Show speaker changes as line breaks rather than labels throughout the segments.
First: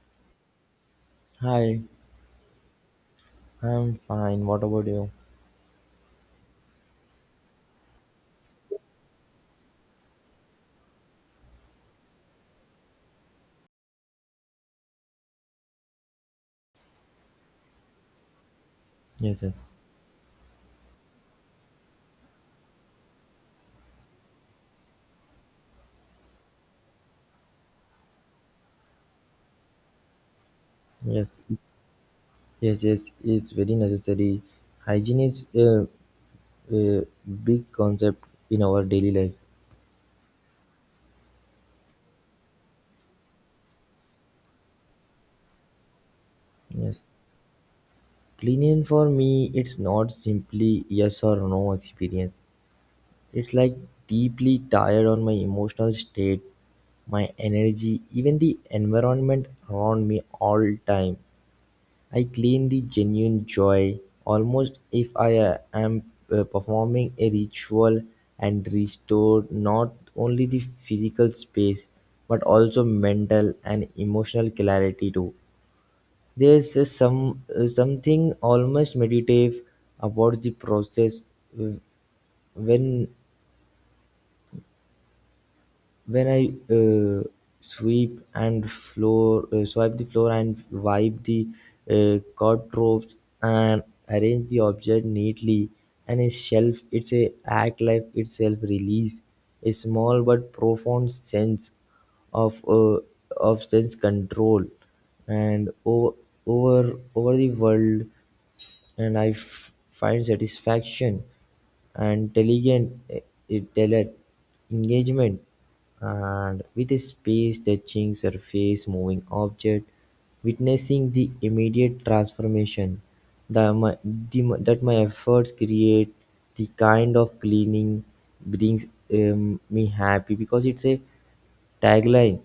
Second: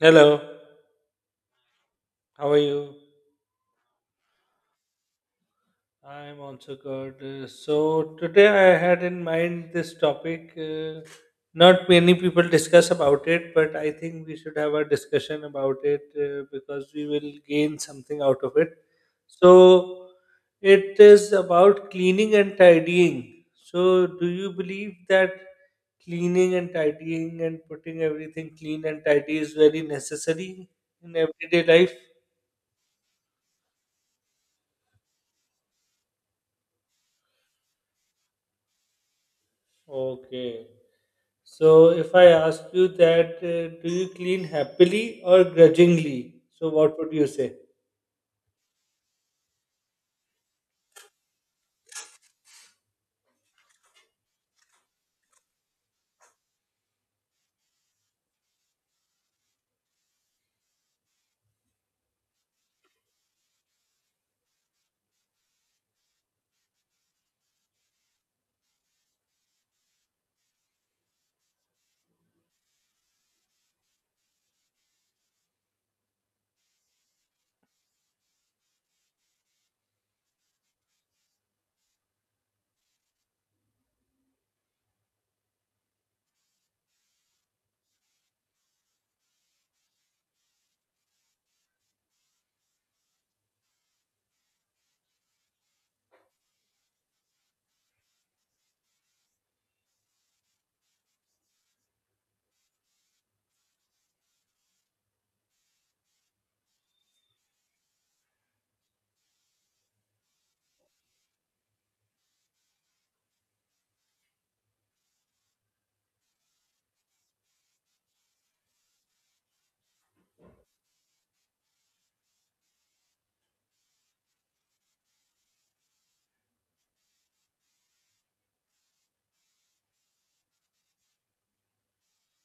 Hello,
Hi,
how are you?
I'm fine. What about you?
I'm also good. So, today I had in mind this topic. Not many people discuss about it, but I think we should have a discussion about it because we will gain something out of it.
Yes, yes,
So, it is about cleaning and tidying. So, do you believe that cleaning and tidying and putting everything clean and tidy is very necessary in
yes,
everyday life?
yes, yes. It's very necessary. Hygiene is a big concept in our daily life.
Okay. So, if I ask you that, do you clean happily or grudgingly? So, what
Yes,
would you say?
cleaning for me, it's not simply yes or no experience. It's like deeply tired on my emotional state, my energy, even the environment around me all time. I clean the genuine joy, almost if I am performing a ritual, and restore not only the physical space but also mental and emotional clarity too. There's a some something almost meditative about the process uh, when when I sweep and floor, swipe the floor and wipe the uh, ropes and arrange the object neatly and a shelf, it's a act like itself release a small but profound sense of uh, of sense control and over the world, and I find satisfaction and intelligent engagement and with a space touching surface moving object, witnessing the immediate transformation that my efforts create. The kind of cleaning brings me happy because it's a tagline:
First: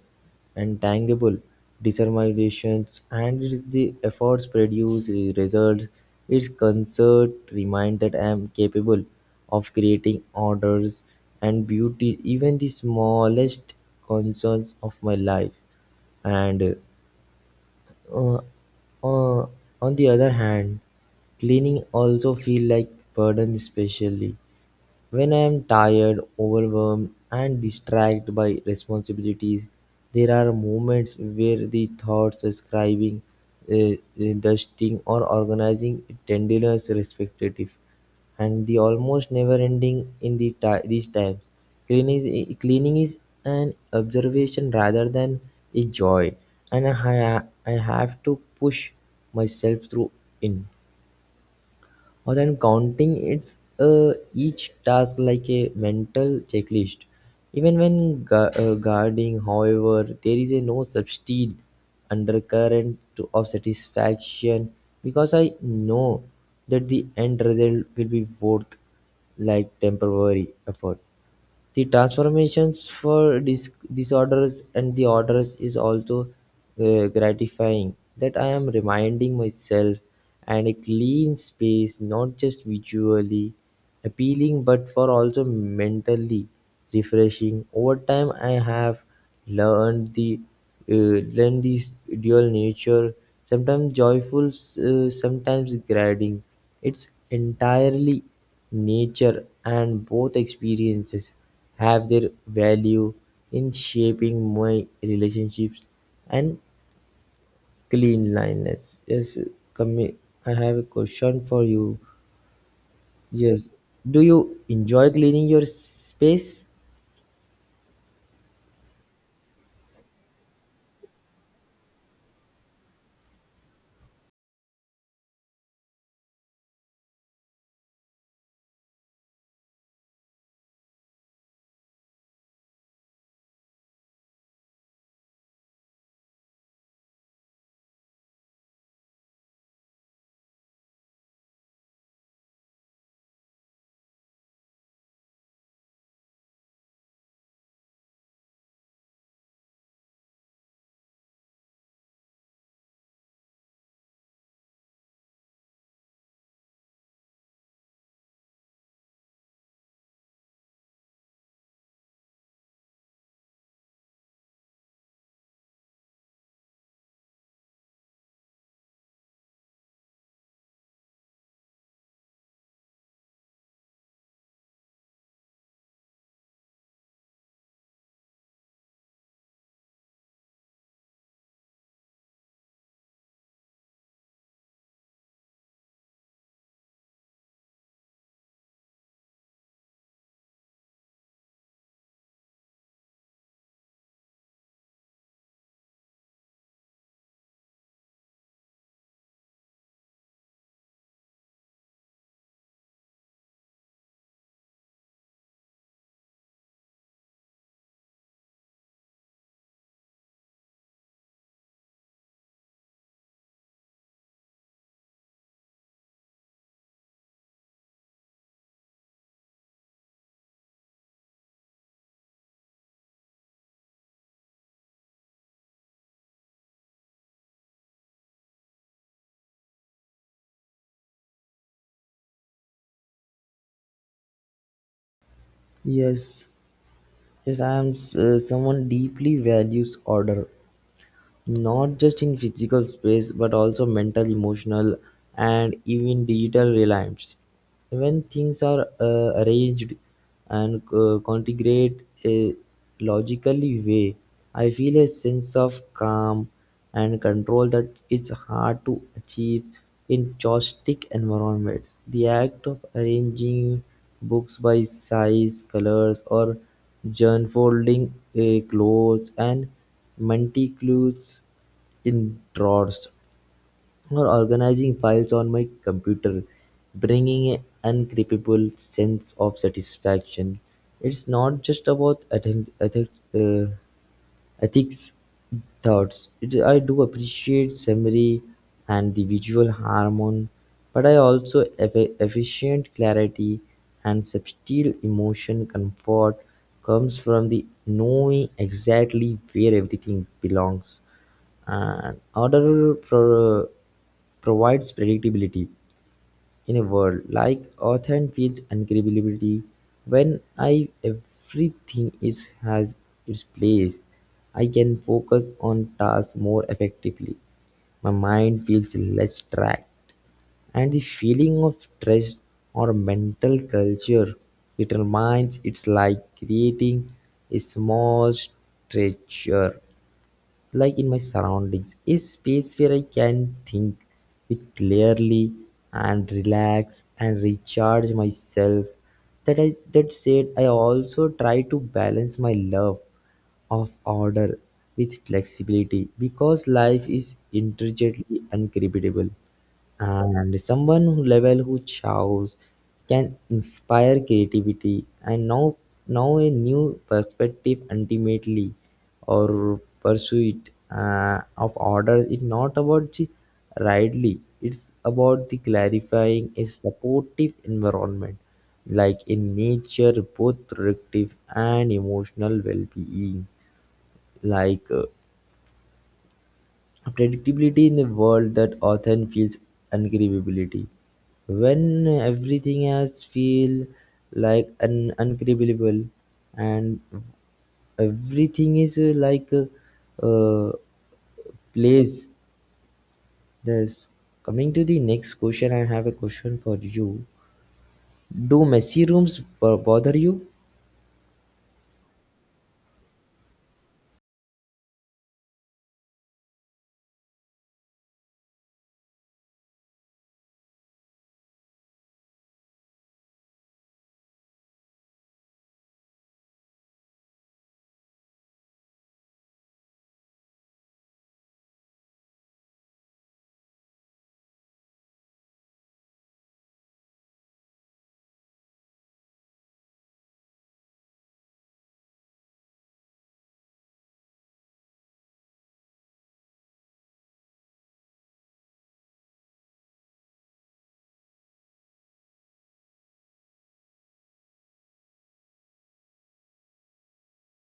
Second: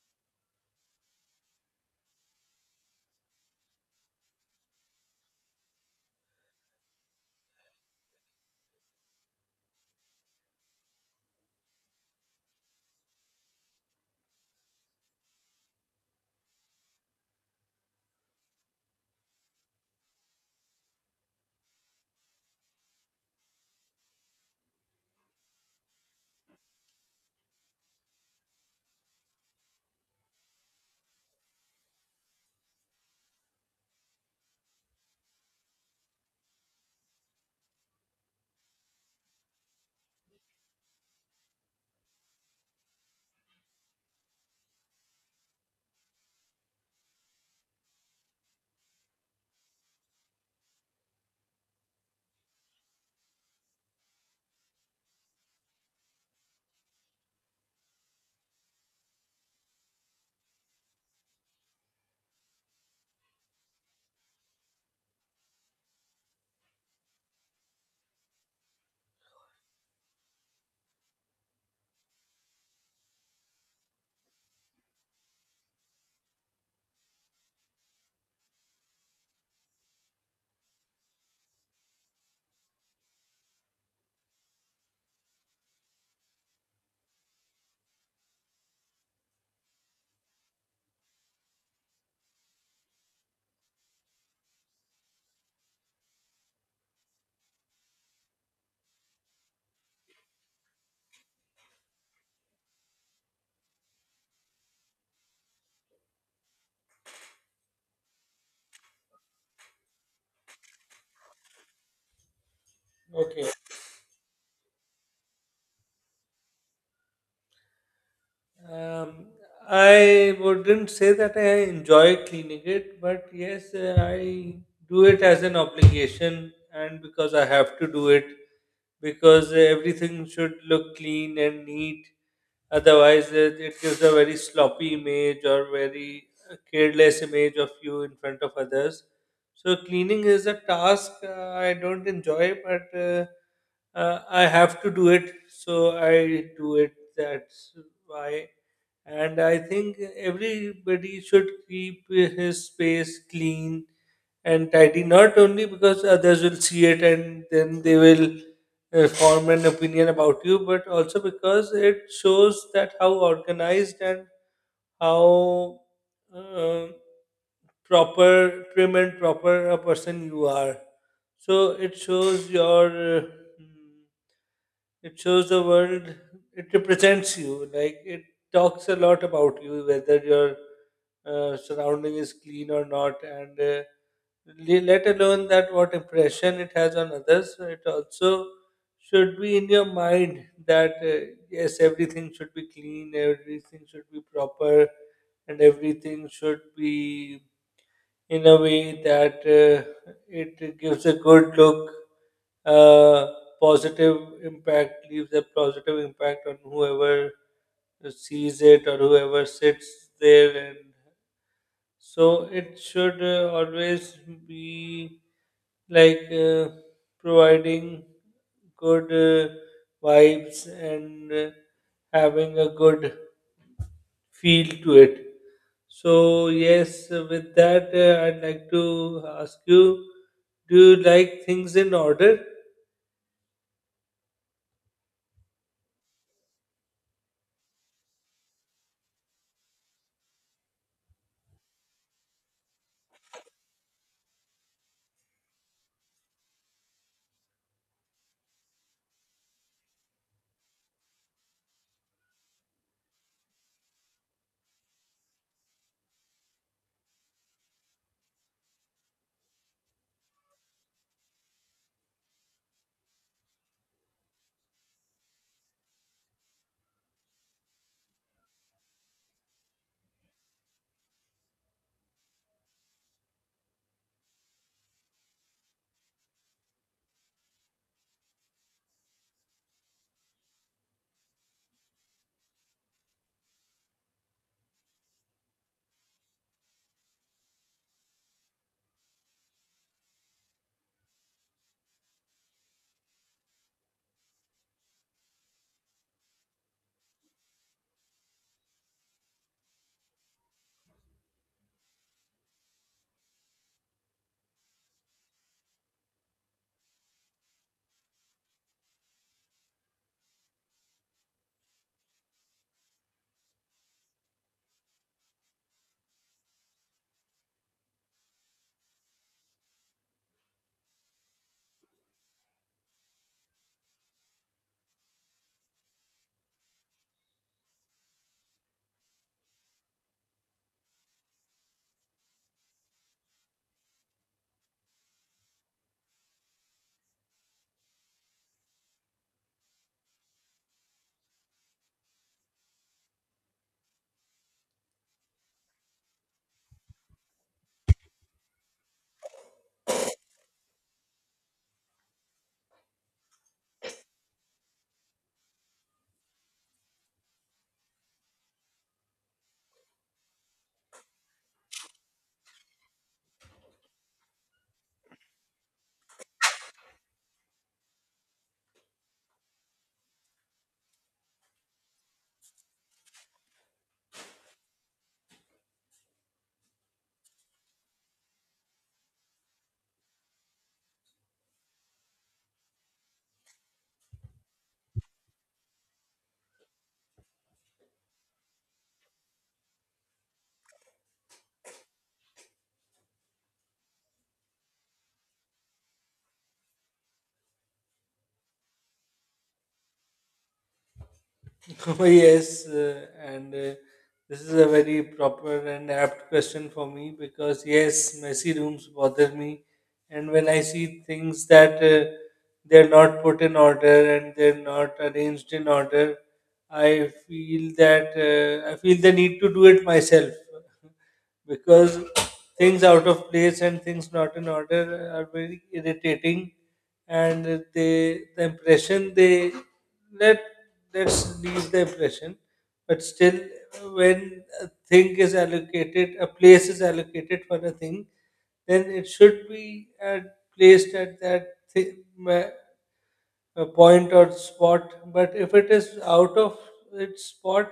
"Intangible: determination and it is the efforts produce the results; its concert remind that I am capable of creating orders and beauty even the smallest concerns of my life." And uh, uh, on the other hand, cleaning also feel like burden especially. When I am tired, overwhelmed, and distracted by responsibilities, there are moments where the thoughts describing, uh, dusting, or organizing tenderness respective, and the almost never ending in these times. Cleaning is an observation rather than a joy, and I have to push myself through in or than counting it's each task like a mental checklist even when guarding. However, there is a no substitute undercurrent of satisfaction because I know that the end result will be worth like temporary effort. The transformations for disorders and the orders is also gratifying that I am reminding myself, and a clean space not just visually appealing but for also mentally refreshing. Over time I have learned the learned this dual nature, sometimes joyful, sometimes grading, it's entirely nature, and both experiences have their value in shaping my relationships and cleanliness. Yes, commi- I have a question for you.
Okay.
Yes, do you enjoy cleaning your space?
Um, I wouldn't say that I enjoy cleaning it, but yes, I do it as an obligation and because I have to do it because everything should look clean and neat. Otherwise, it gives a very sloppy image or very careless image of you in front of others. So, cleaning is a task I don't enjoy, but I have to do it, so I do it. That's why, and I think everybody should keep his space clean and tidy, not only because others will see it and then they will form an opinion about you, but also because it shows that how organized and how uh, prim and proper a person you are. So it shows your hmm, it shows the world, it represents you, like it talks a lot about you whether your surrounding is clean or not, and let alone that what impression it has on others. So it also should be in your mind that yes, everything should be clean, everything should be proper, and everything should be in a way that it gives a good look, uh, positive leaves a positive impact on whoever sees it or whoever sits there. And so it should always be like providing good uh, vibes and having a good feel to it. So, yes, with that, I'd like to ask you, do you like things in order?
Yes, yes, I am someone deeply values order, not just in physical space but also mental, emotional, and even digital reliance. When things are arranged and configured a logically way, I feel a sense of calm and control that is hard to achieve in chaotic environments. The act of arranging books by size, colors, or unfolding clothes and multi-clues in drawers, or organizing files on my computer, bringing an incredible sense of satisfaction. It's not just about uh, ethics thoughts. It, I do appreciate summary and the visual harmony, but I also efficient clarity, and subtle emotion comfort comes from the knowing exactly where everything belongs. And order provides predictability in a world like Earth, and feels incredibility when I everything is has its place. I can focus on tasks more effectively. My mind feels less tracked, and the feeling of stress or mental culture determines it's like creating a small structure like in my surroundings, a space where I can think with clearly and relax and recharge myself. That said, I also try to balance my love of order with flexibility because life is intricately unpredictable, and someone who level who chows can inspire creativity and now a new perspective. Ultimately, or pursuit of orders is not about the rightly, it's about the clarifying a supportive environment like in nature, both productive and emotional well-being, like predictability in a world that often feels unbelievability. When everything else feels like unbelievable and everything is like a, uh, place, this coming to the next question. I have a question for you: do messy rooms bother you?
Yes, and this is a very proper and apt question for me, because yes, messy rooms bother me, and when I see things that they're not put in order and they're not arranged in order, I feel the need to do it myself. Because things out of place and things not in order are very irritating, and they the impression they let let's leave the impression. But still, when a thing is allocated, a place is allocated for a thing, then it should be placed at a point or spot, but if it is out of its spot,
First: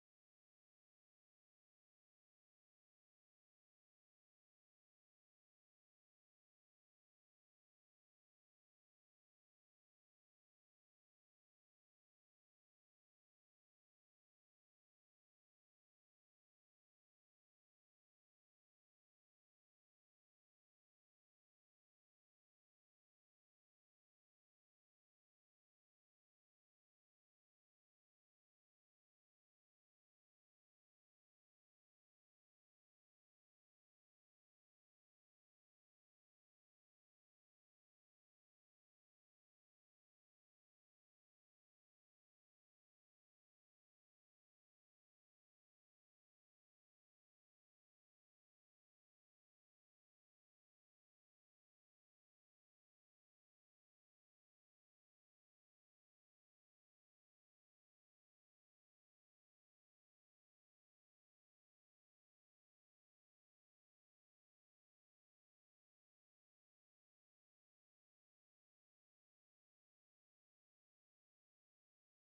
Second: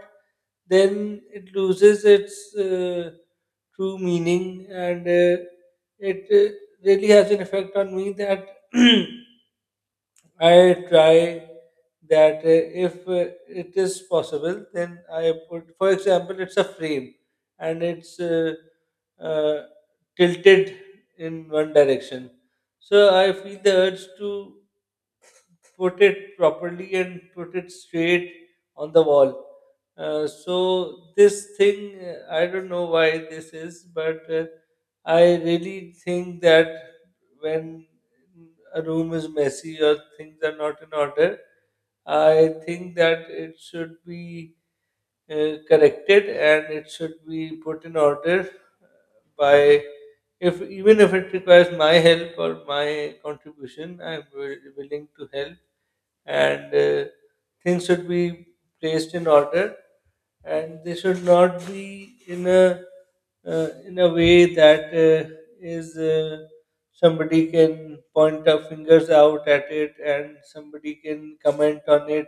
then it loses its true meaning, and it really has an effect on me. That I try that if it is possible, then I put, for example, it's a frame and it's uh, tilted in one direction. So I feel the urge to put it properly and put it straight on the wall. So this thing, I don't know why this is, but I really think that when a room is messy or things are not in order, I think that it should be corrected and it should be put in order by if even if it requires my help or my contribution, I'm willing to help, and things should be placed in order and they should not be in a way that is somebody can point our fingers out at it and somebody can comment on it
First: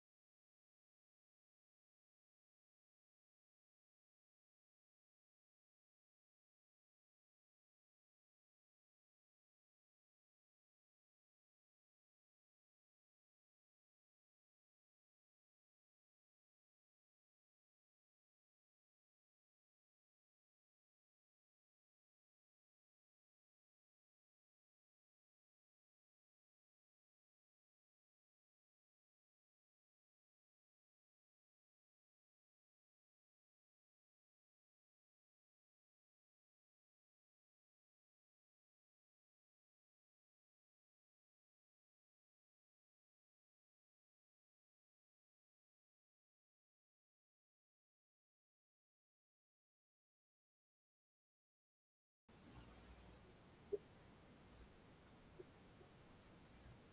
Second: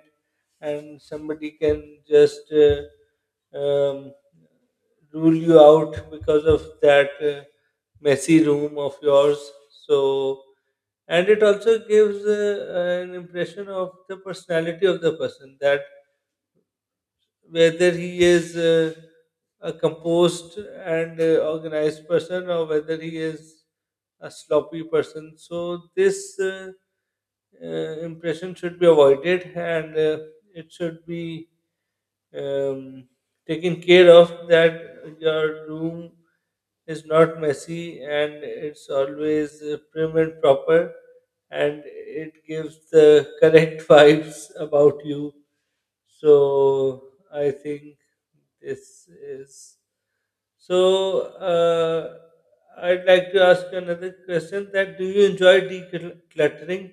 and somebody can just um, rule you out because of that messy room of yours. So, and it also gives an impression of the personality of the person, that whether he is a composed and organized person or whether he is a sloppy person. So this impression should be avoided, and it should be um, taken care of that your room is not messy and it's always prim and proper, and it gives the correct vibes about you. So I think this is. So, uh, I'd like to ask another question: that do you enjoy decluttering?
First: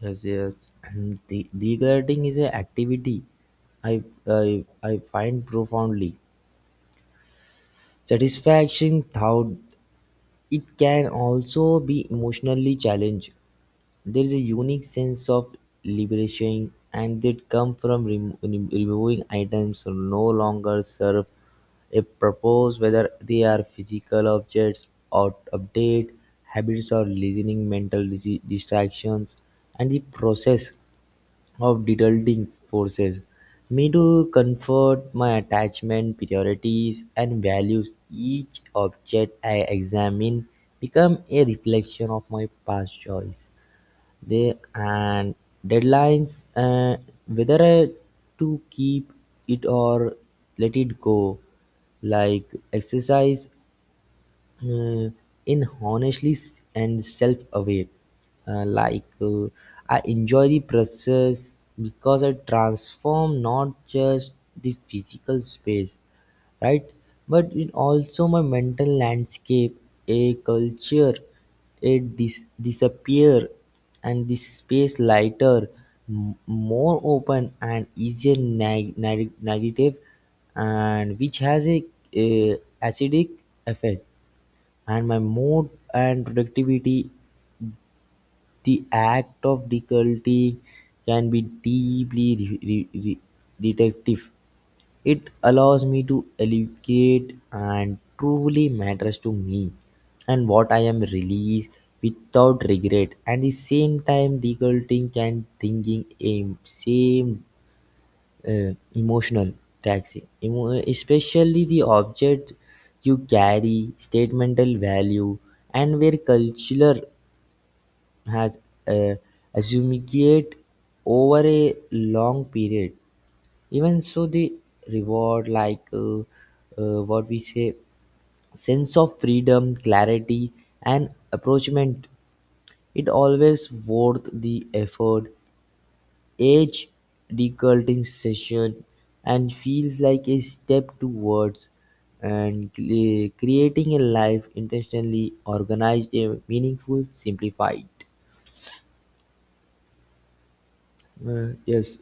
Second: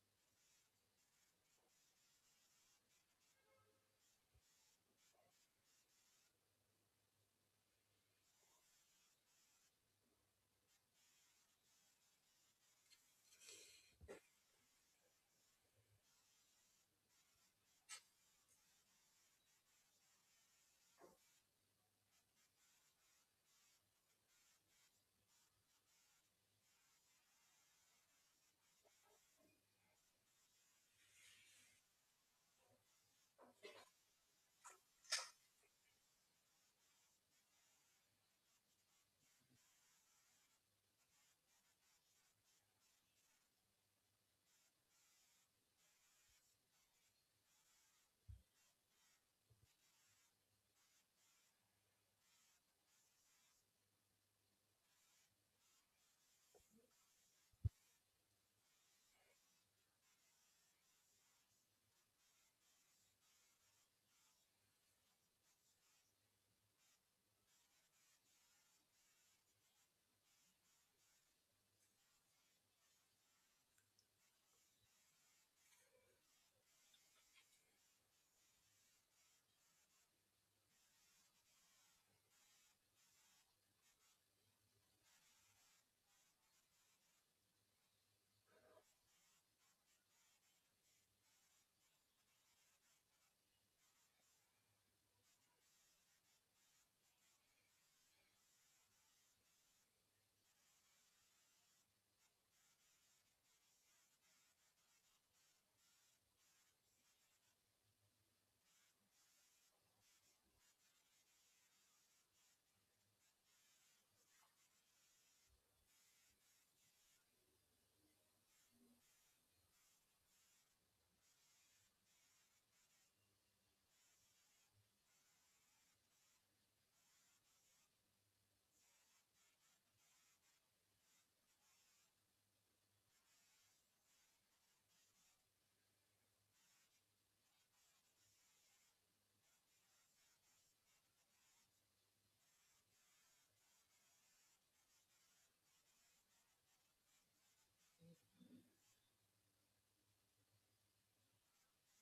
Yes, yes. And the decluttering is an activity I, I find profoundly satisfaction, though it can also be emotionally challenging. There is a unique sense of liberation and that comes from removing items that no longer serve a purpose, whether they are physical objects or update habits or listening mental distractions, and the process of deterring forces me to comfort my attachment, priorities and values. Each object I examine become a reflection of my past choice, they and deadlines, whether I to keep it or let it go, like exercise uh, in honestly and self aware. Uh, like uh, I enjoy the process because I transform not just the physical space, right, but it also my mental landscape, a culture, a disappear, and the space lighter, m- more open and easier, negative, and which has a acidic effect and my mood and productivity. The act of decluttering can be deeply detective. It allows me to elucidate and truly matters to me and what I am released without regret. And the same time, decluttering can thinking aim same emotional taxi. Especially the object you carry statemental value and where culture has uh, accumulated over a long period. Even so, the reward, like what we say, sense of freedom, clarity, and approachment, it always worth the effort age, decolonization, and feels like a step towards and creating a life intentionally organized, a meaningful, simplified. Yes.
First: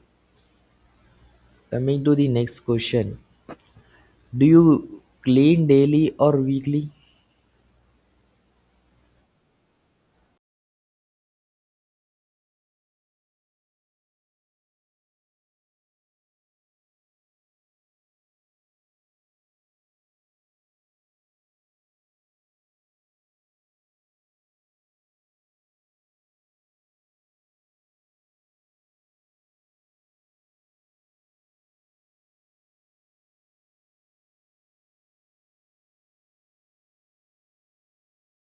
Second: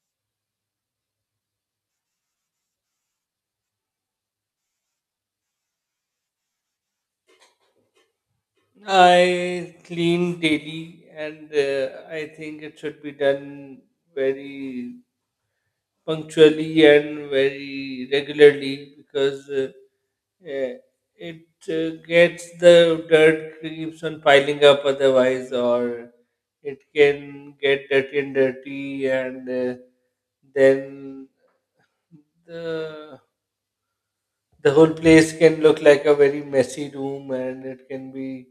Coming to the next question: do you clean daily or weekly?
I clean daily, and I think it should be done very punctually and very regularly, because eh, it gets, the dirt keeps on piling up otherwise, or it can get dirty and dirty, and then the the whole place can look like a very messy room, and it can be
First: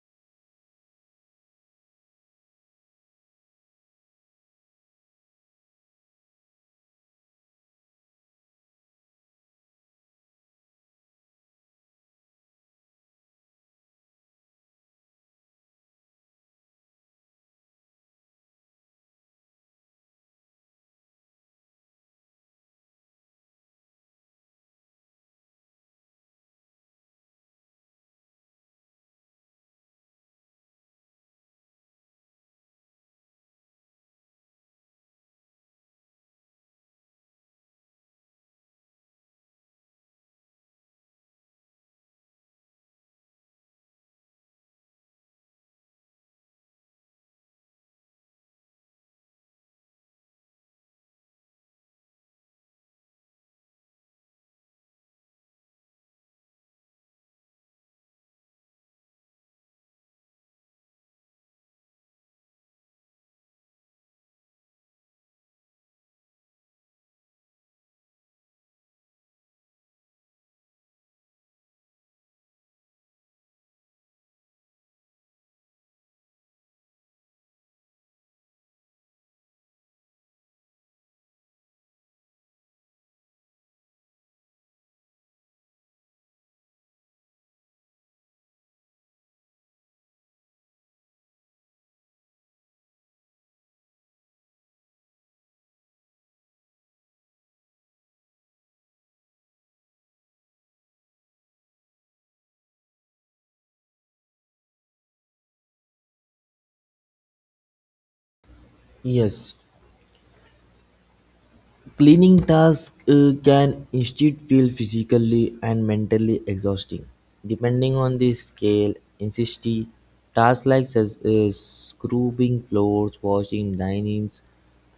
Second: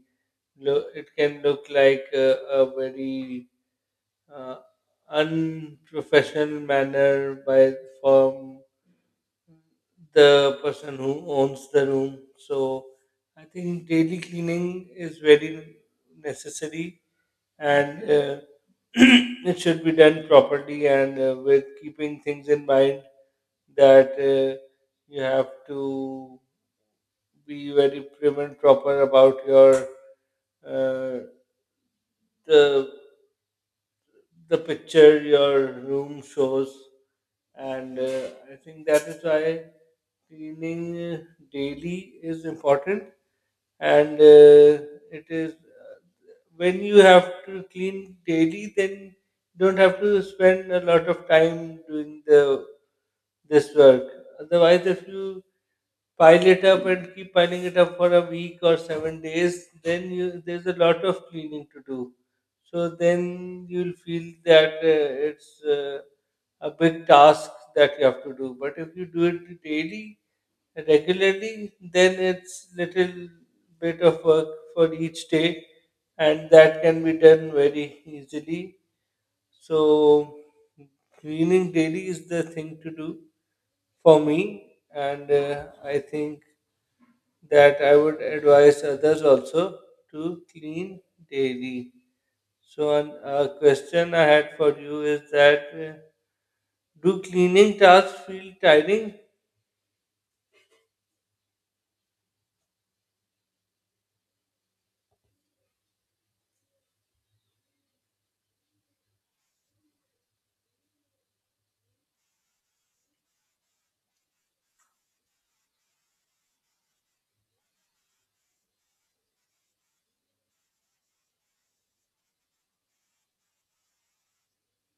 lo- it can look like a very uh, unprofessional manner by from the person who owns the room. So I think daily cleaning is very necessary, and it should be done properly and with keeping things in mind that you have to be very prim and proper about your uh, the the picture your room shows, and I think that is why cleaning uh, daily is important. And it is, when you have to clean daily, then you don't have to spend a lot of time doing the this work. Otherwise if you pile it up and keep piling it up for a week or 7 days, then you there's a lot of cleaning to do. So then you'll feel that it's a big task that you have to do. But if you do it daily, regularly, then it's little bit of work for each day, and that can be done very easily. So cleaning daily is the thing to do for me, and I think that I would advise others also to clean daily. So, a question I had for you is that do cleaning tasks feel tiring?
Yes. Cleaning tasks can instead feel physically and mentally exhausting. Depending on the scale, intensity, tasks like scrubbing floors, washing dinings,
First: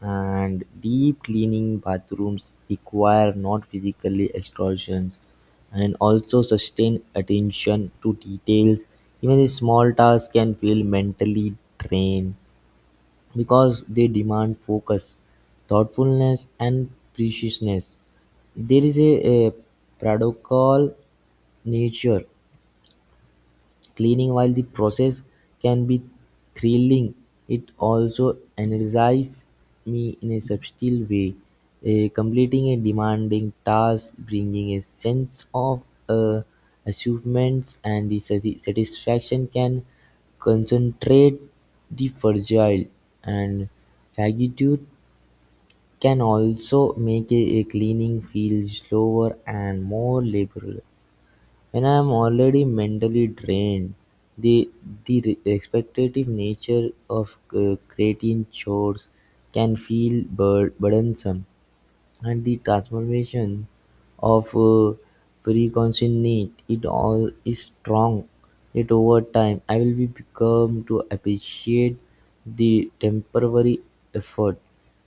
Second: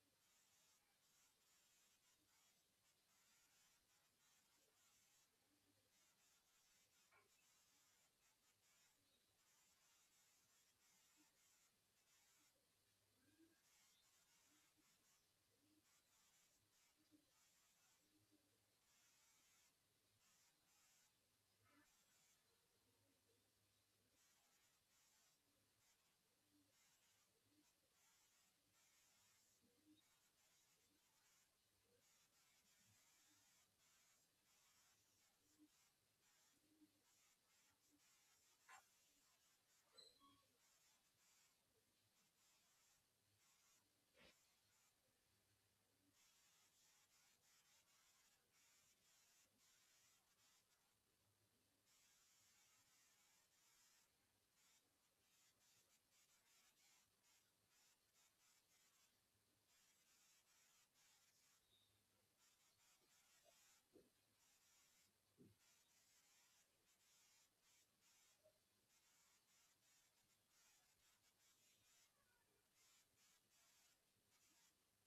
and deep cleaning bathrooms require not physically exhaustion and also sustain attention to details. Even a small task can feel mentally drained because they demand focus, thoughtfulness, and preciousness. There is a paradoxical nature. Cleaning while the process can be thrilling, it also energizes me in a subtle way. Eh, completing a demanding task, bringing a sense of uh, achievements, and the satisfaction can concentrate the fragile and gratitude. Can also make a cleaning feel slower and more liberal. When I am already mentally drained, the, the expectative nature of creating chores can feel burdensome. And the transformation of precognition it all is strong. Yet over time, I will be become to appreciate the temporary effort.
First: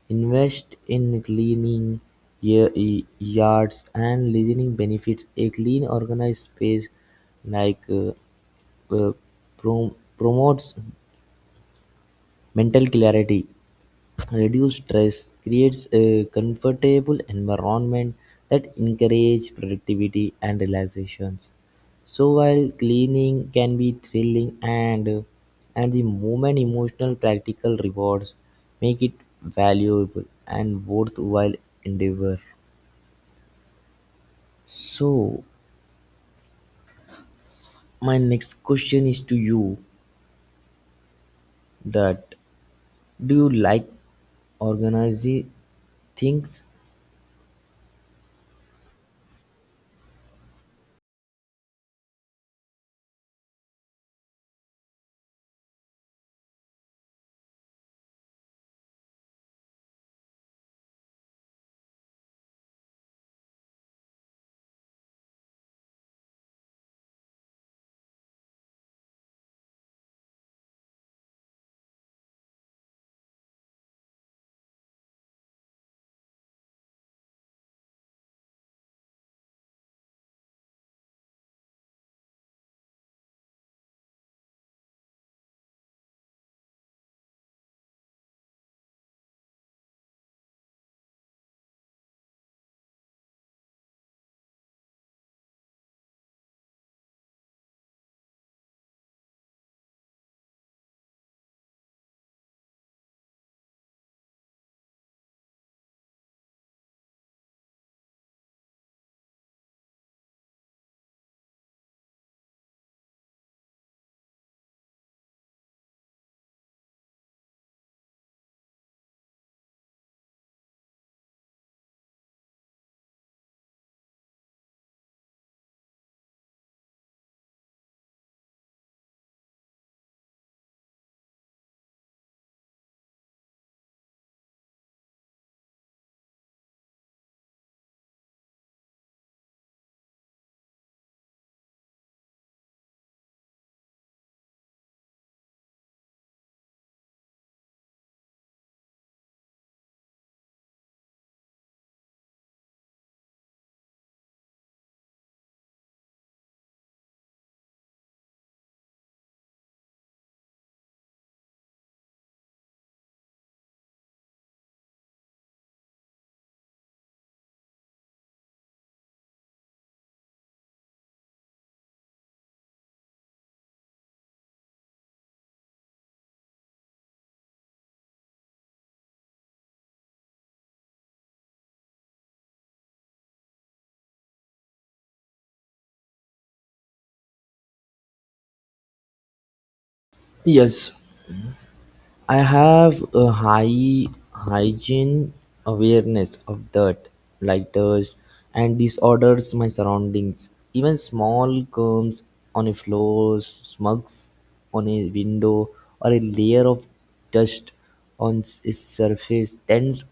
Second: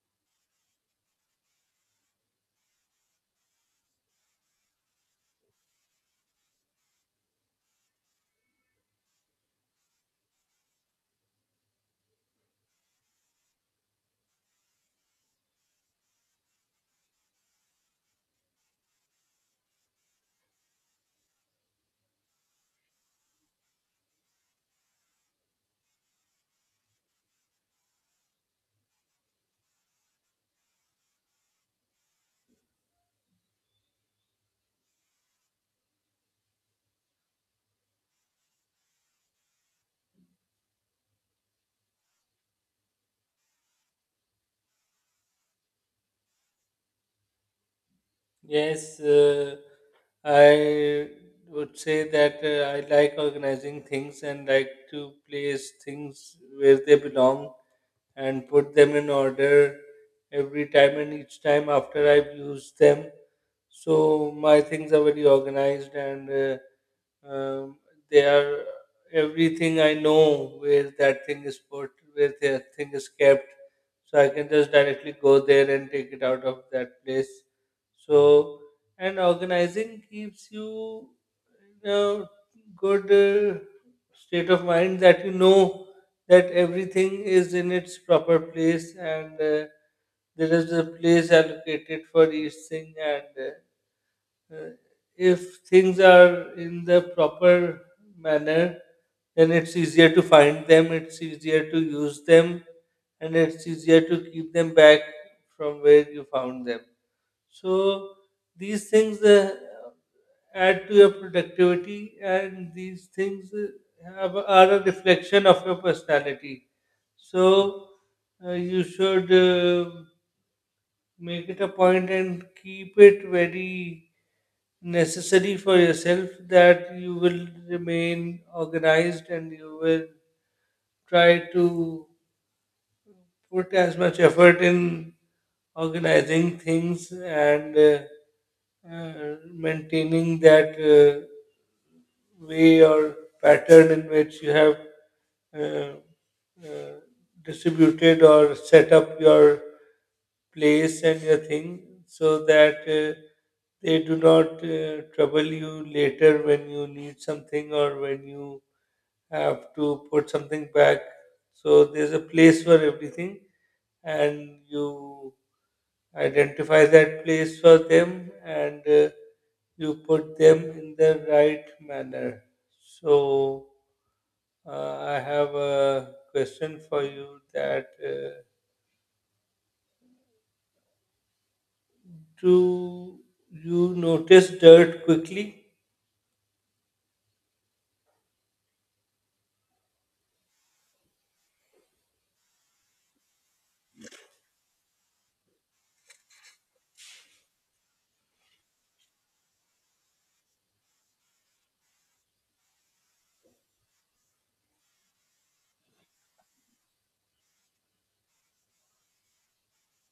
Invest in cleaning yards and listening benefits. A clean, organized space like uh, promotes mental clarity, reduced stress, creates a comfortable environment that encourages productivity and relaxations. So while cleaning can be thrilling and the moment emotional practical rewards make it valuable and worthwhile endeavor. So, my next question is to you, that do you like organizing things?
Yes, I would say that I like organizing things and like to place things where they belong and put them in order every time and each time after I've used them. So, my things are very organized, and Um, they are everything, I know where that thing is put, where that thing is kept. So I can just directly go there and take it out of that place. So and organizing keeps you in a good state of mind, that you know that everything is in its proper place, and there is a place allocated for each thing, and uh, if things are in the proper manner, then it's easier to find them, it's easier to use them, and it's easier to keep them back from where you found them. So, these things add to your productivity, and these things are a reflection of your personality. So, you should. Make it a point and keep it very necessary for yourself that you will remain organized, and you will try to put as much effort in organizing things and maintaining that way or pattern in which you have uh, uh, distributed or set up your place and your thing, so that they do not trouble you later when you need something or when you have to put something back. So there's a place for everything and you identify that place for them, and you put them in the right manner. So, I have a question for you, that do you notice dirt quickly?
Yes, I have a high hygiene awareness of dirt, like dust, and disorders my surroundings. Even small crumbs on a floor, smugs on a window, or a layer of dust on its surface tends to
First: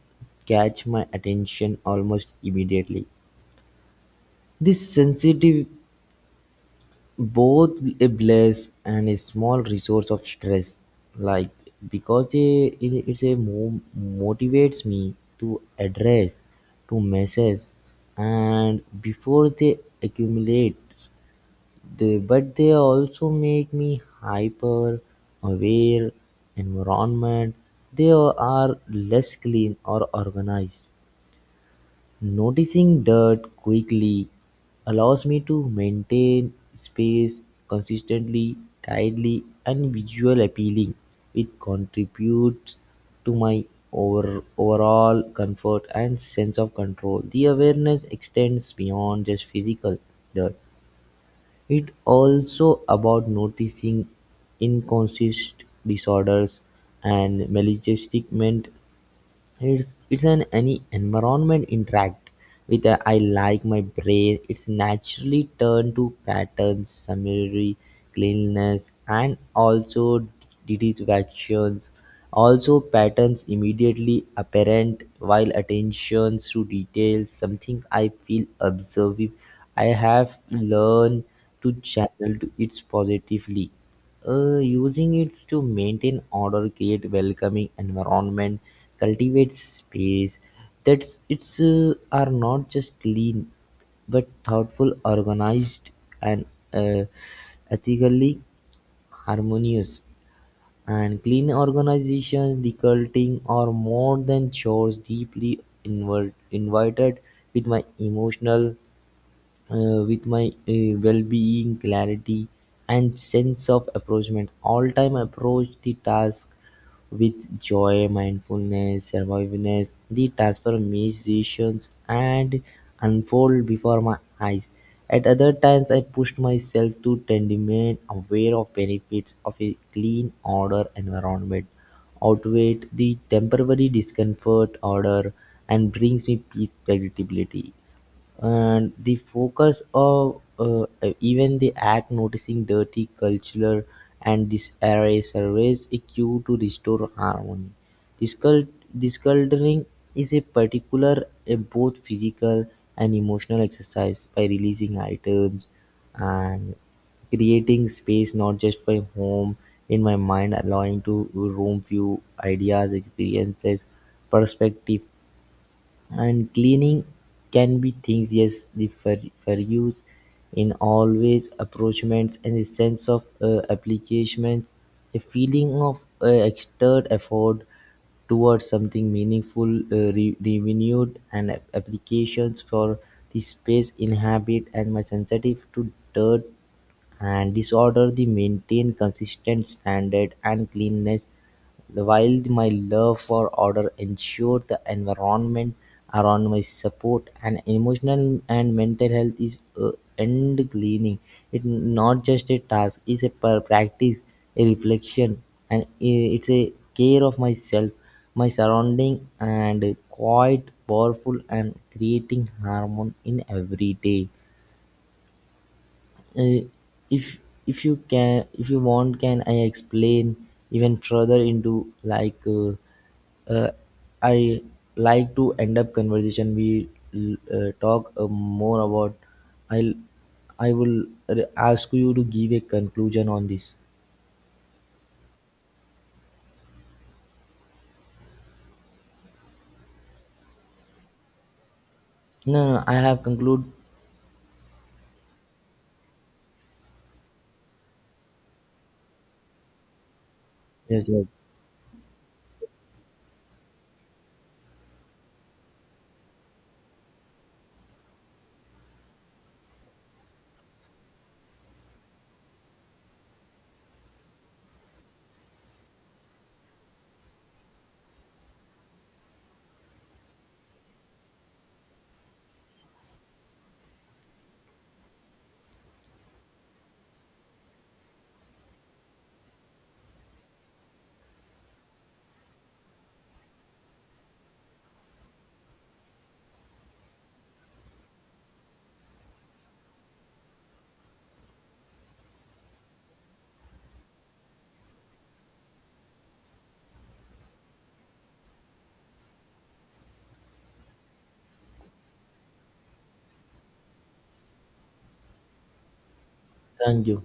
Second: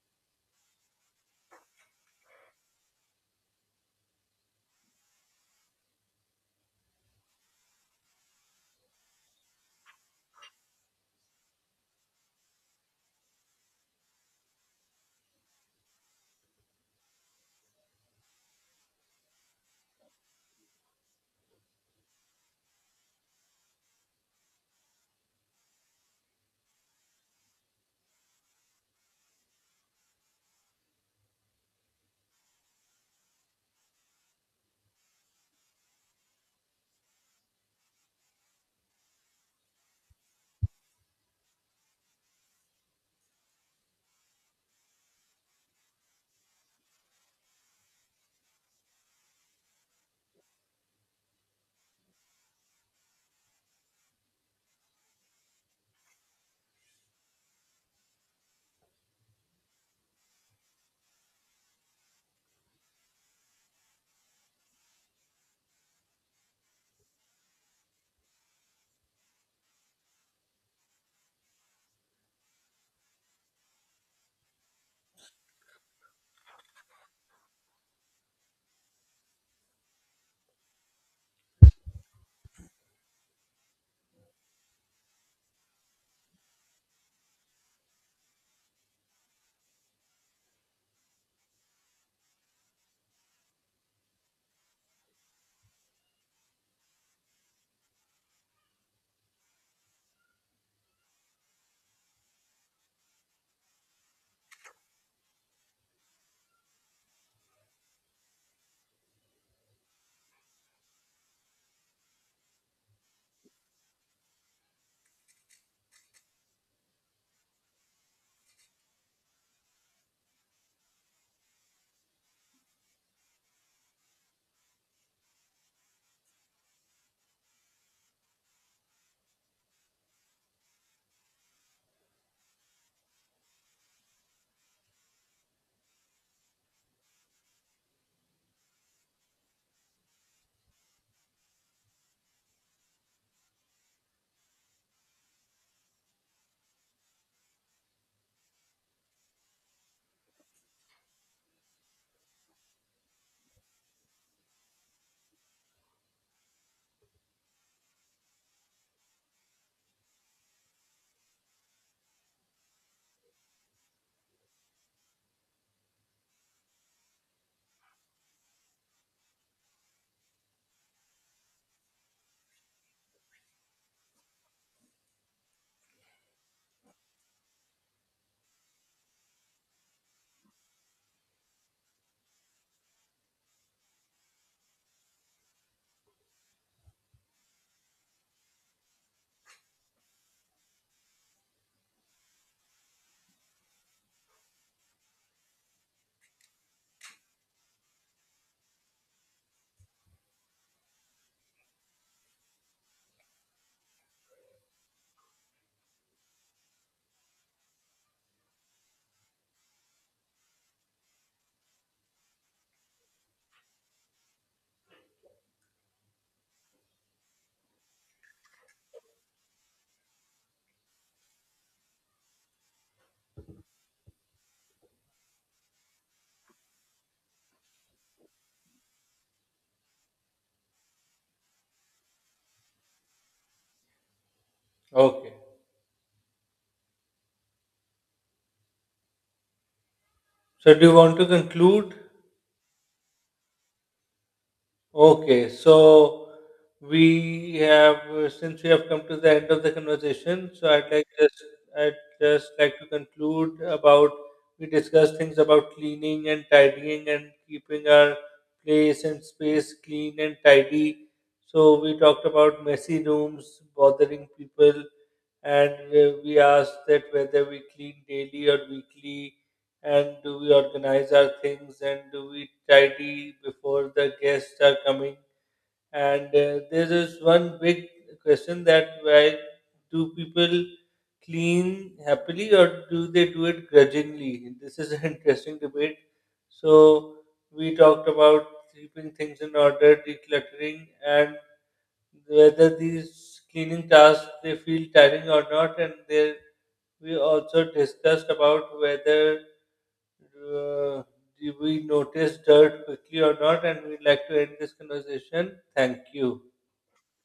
catch my attention almost immediately. This sensitive both a bless and a small resource of stress, like, because it motivates me to address to message and before they accumulate, they, but they also make me hyper aware environment they are less clean or organized. Noticing dirt quickly allows me to maintain space consistently, tidily, and visual appealing. It contributes to my overall comfort and sense of control. The awareness extends beyond just physical dirt. It also about noticing inconsistent disorders and maladjustment, it's an any environment interact with a, I like my brain. It's naturally turned to patterns, summary, cleanliness, and also deductions. Also, patterns immediately apparent while attentions to details. Something I feel observing. I have learned to channel to it positively. Using it to maintain order, create welcoming environment, cultivate space that's it's are not just clean but thoughtful, organized, and uh, ethically harmonious. And clean organizations, decluttering are more than chores. Deeply invited with my emotional with my well-being clarity and sense of approachment. All time approach the task with joy, mindfulness, survivalness, the transformations and unfold before my eyes. At other times I pushed myself to tend remain aware of benefits of a clean order environment outweigh the temporary discomfort order, and brings me peace, predictability, and the focus of even the act noticing dirty cultural, and this array surveys a cue to restore harmony. Discul- Disculturing is a particular a both physical and emotional exercise by releasing items and creating space not just for home in my mind allowing to room few ideas, experiences, perspective, and cleaning can be things yes the for use in always approachments and the sense of application, a feeling of extra effort towards something meaningful, renewed and applications for the space inhabit, and my sensitive to dirt and this order, they maintain consistent standard and cleanness while my love for order ensure the environment around my support and emotional and mental health is end cleaning. It's not just a task, it's a practice, a reflection, and it's a care of myself, my surrounding, and quite powerful and creating harmony in every day. Uh, if if you can, if you want, can I explain even further into like I like to end up conversation. We talk more about. I will I will ask you to give a conclusion on this.
Okay. So, do you want to conclude?
No, no, I have conclude.
Okay, so we have since we have come to the end of the conversation, so
Yes, yes,
I'd just like to conclude about, we discussed things about cleaning and tidying and keeping our place and space clean and tidy. So we talked about messy rooms bothering people, and we asked that whether we clean daily or weekly, and do we organize our things, and do we tidy before the guests are coming, and there is one big question, that why do people clean happily or do they do it grudgingly. This is an interesting debate. So we talked about keeping things in order, decluttering, and whether these cleaning tasks they feel tiring or not, and they we also discussed about whether uh, do we notice dirt quickly or not, and we'd like to end this conversation. Thank you.
thank you.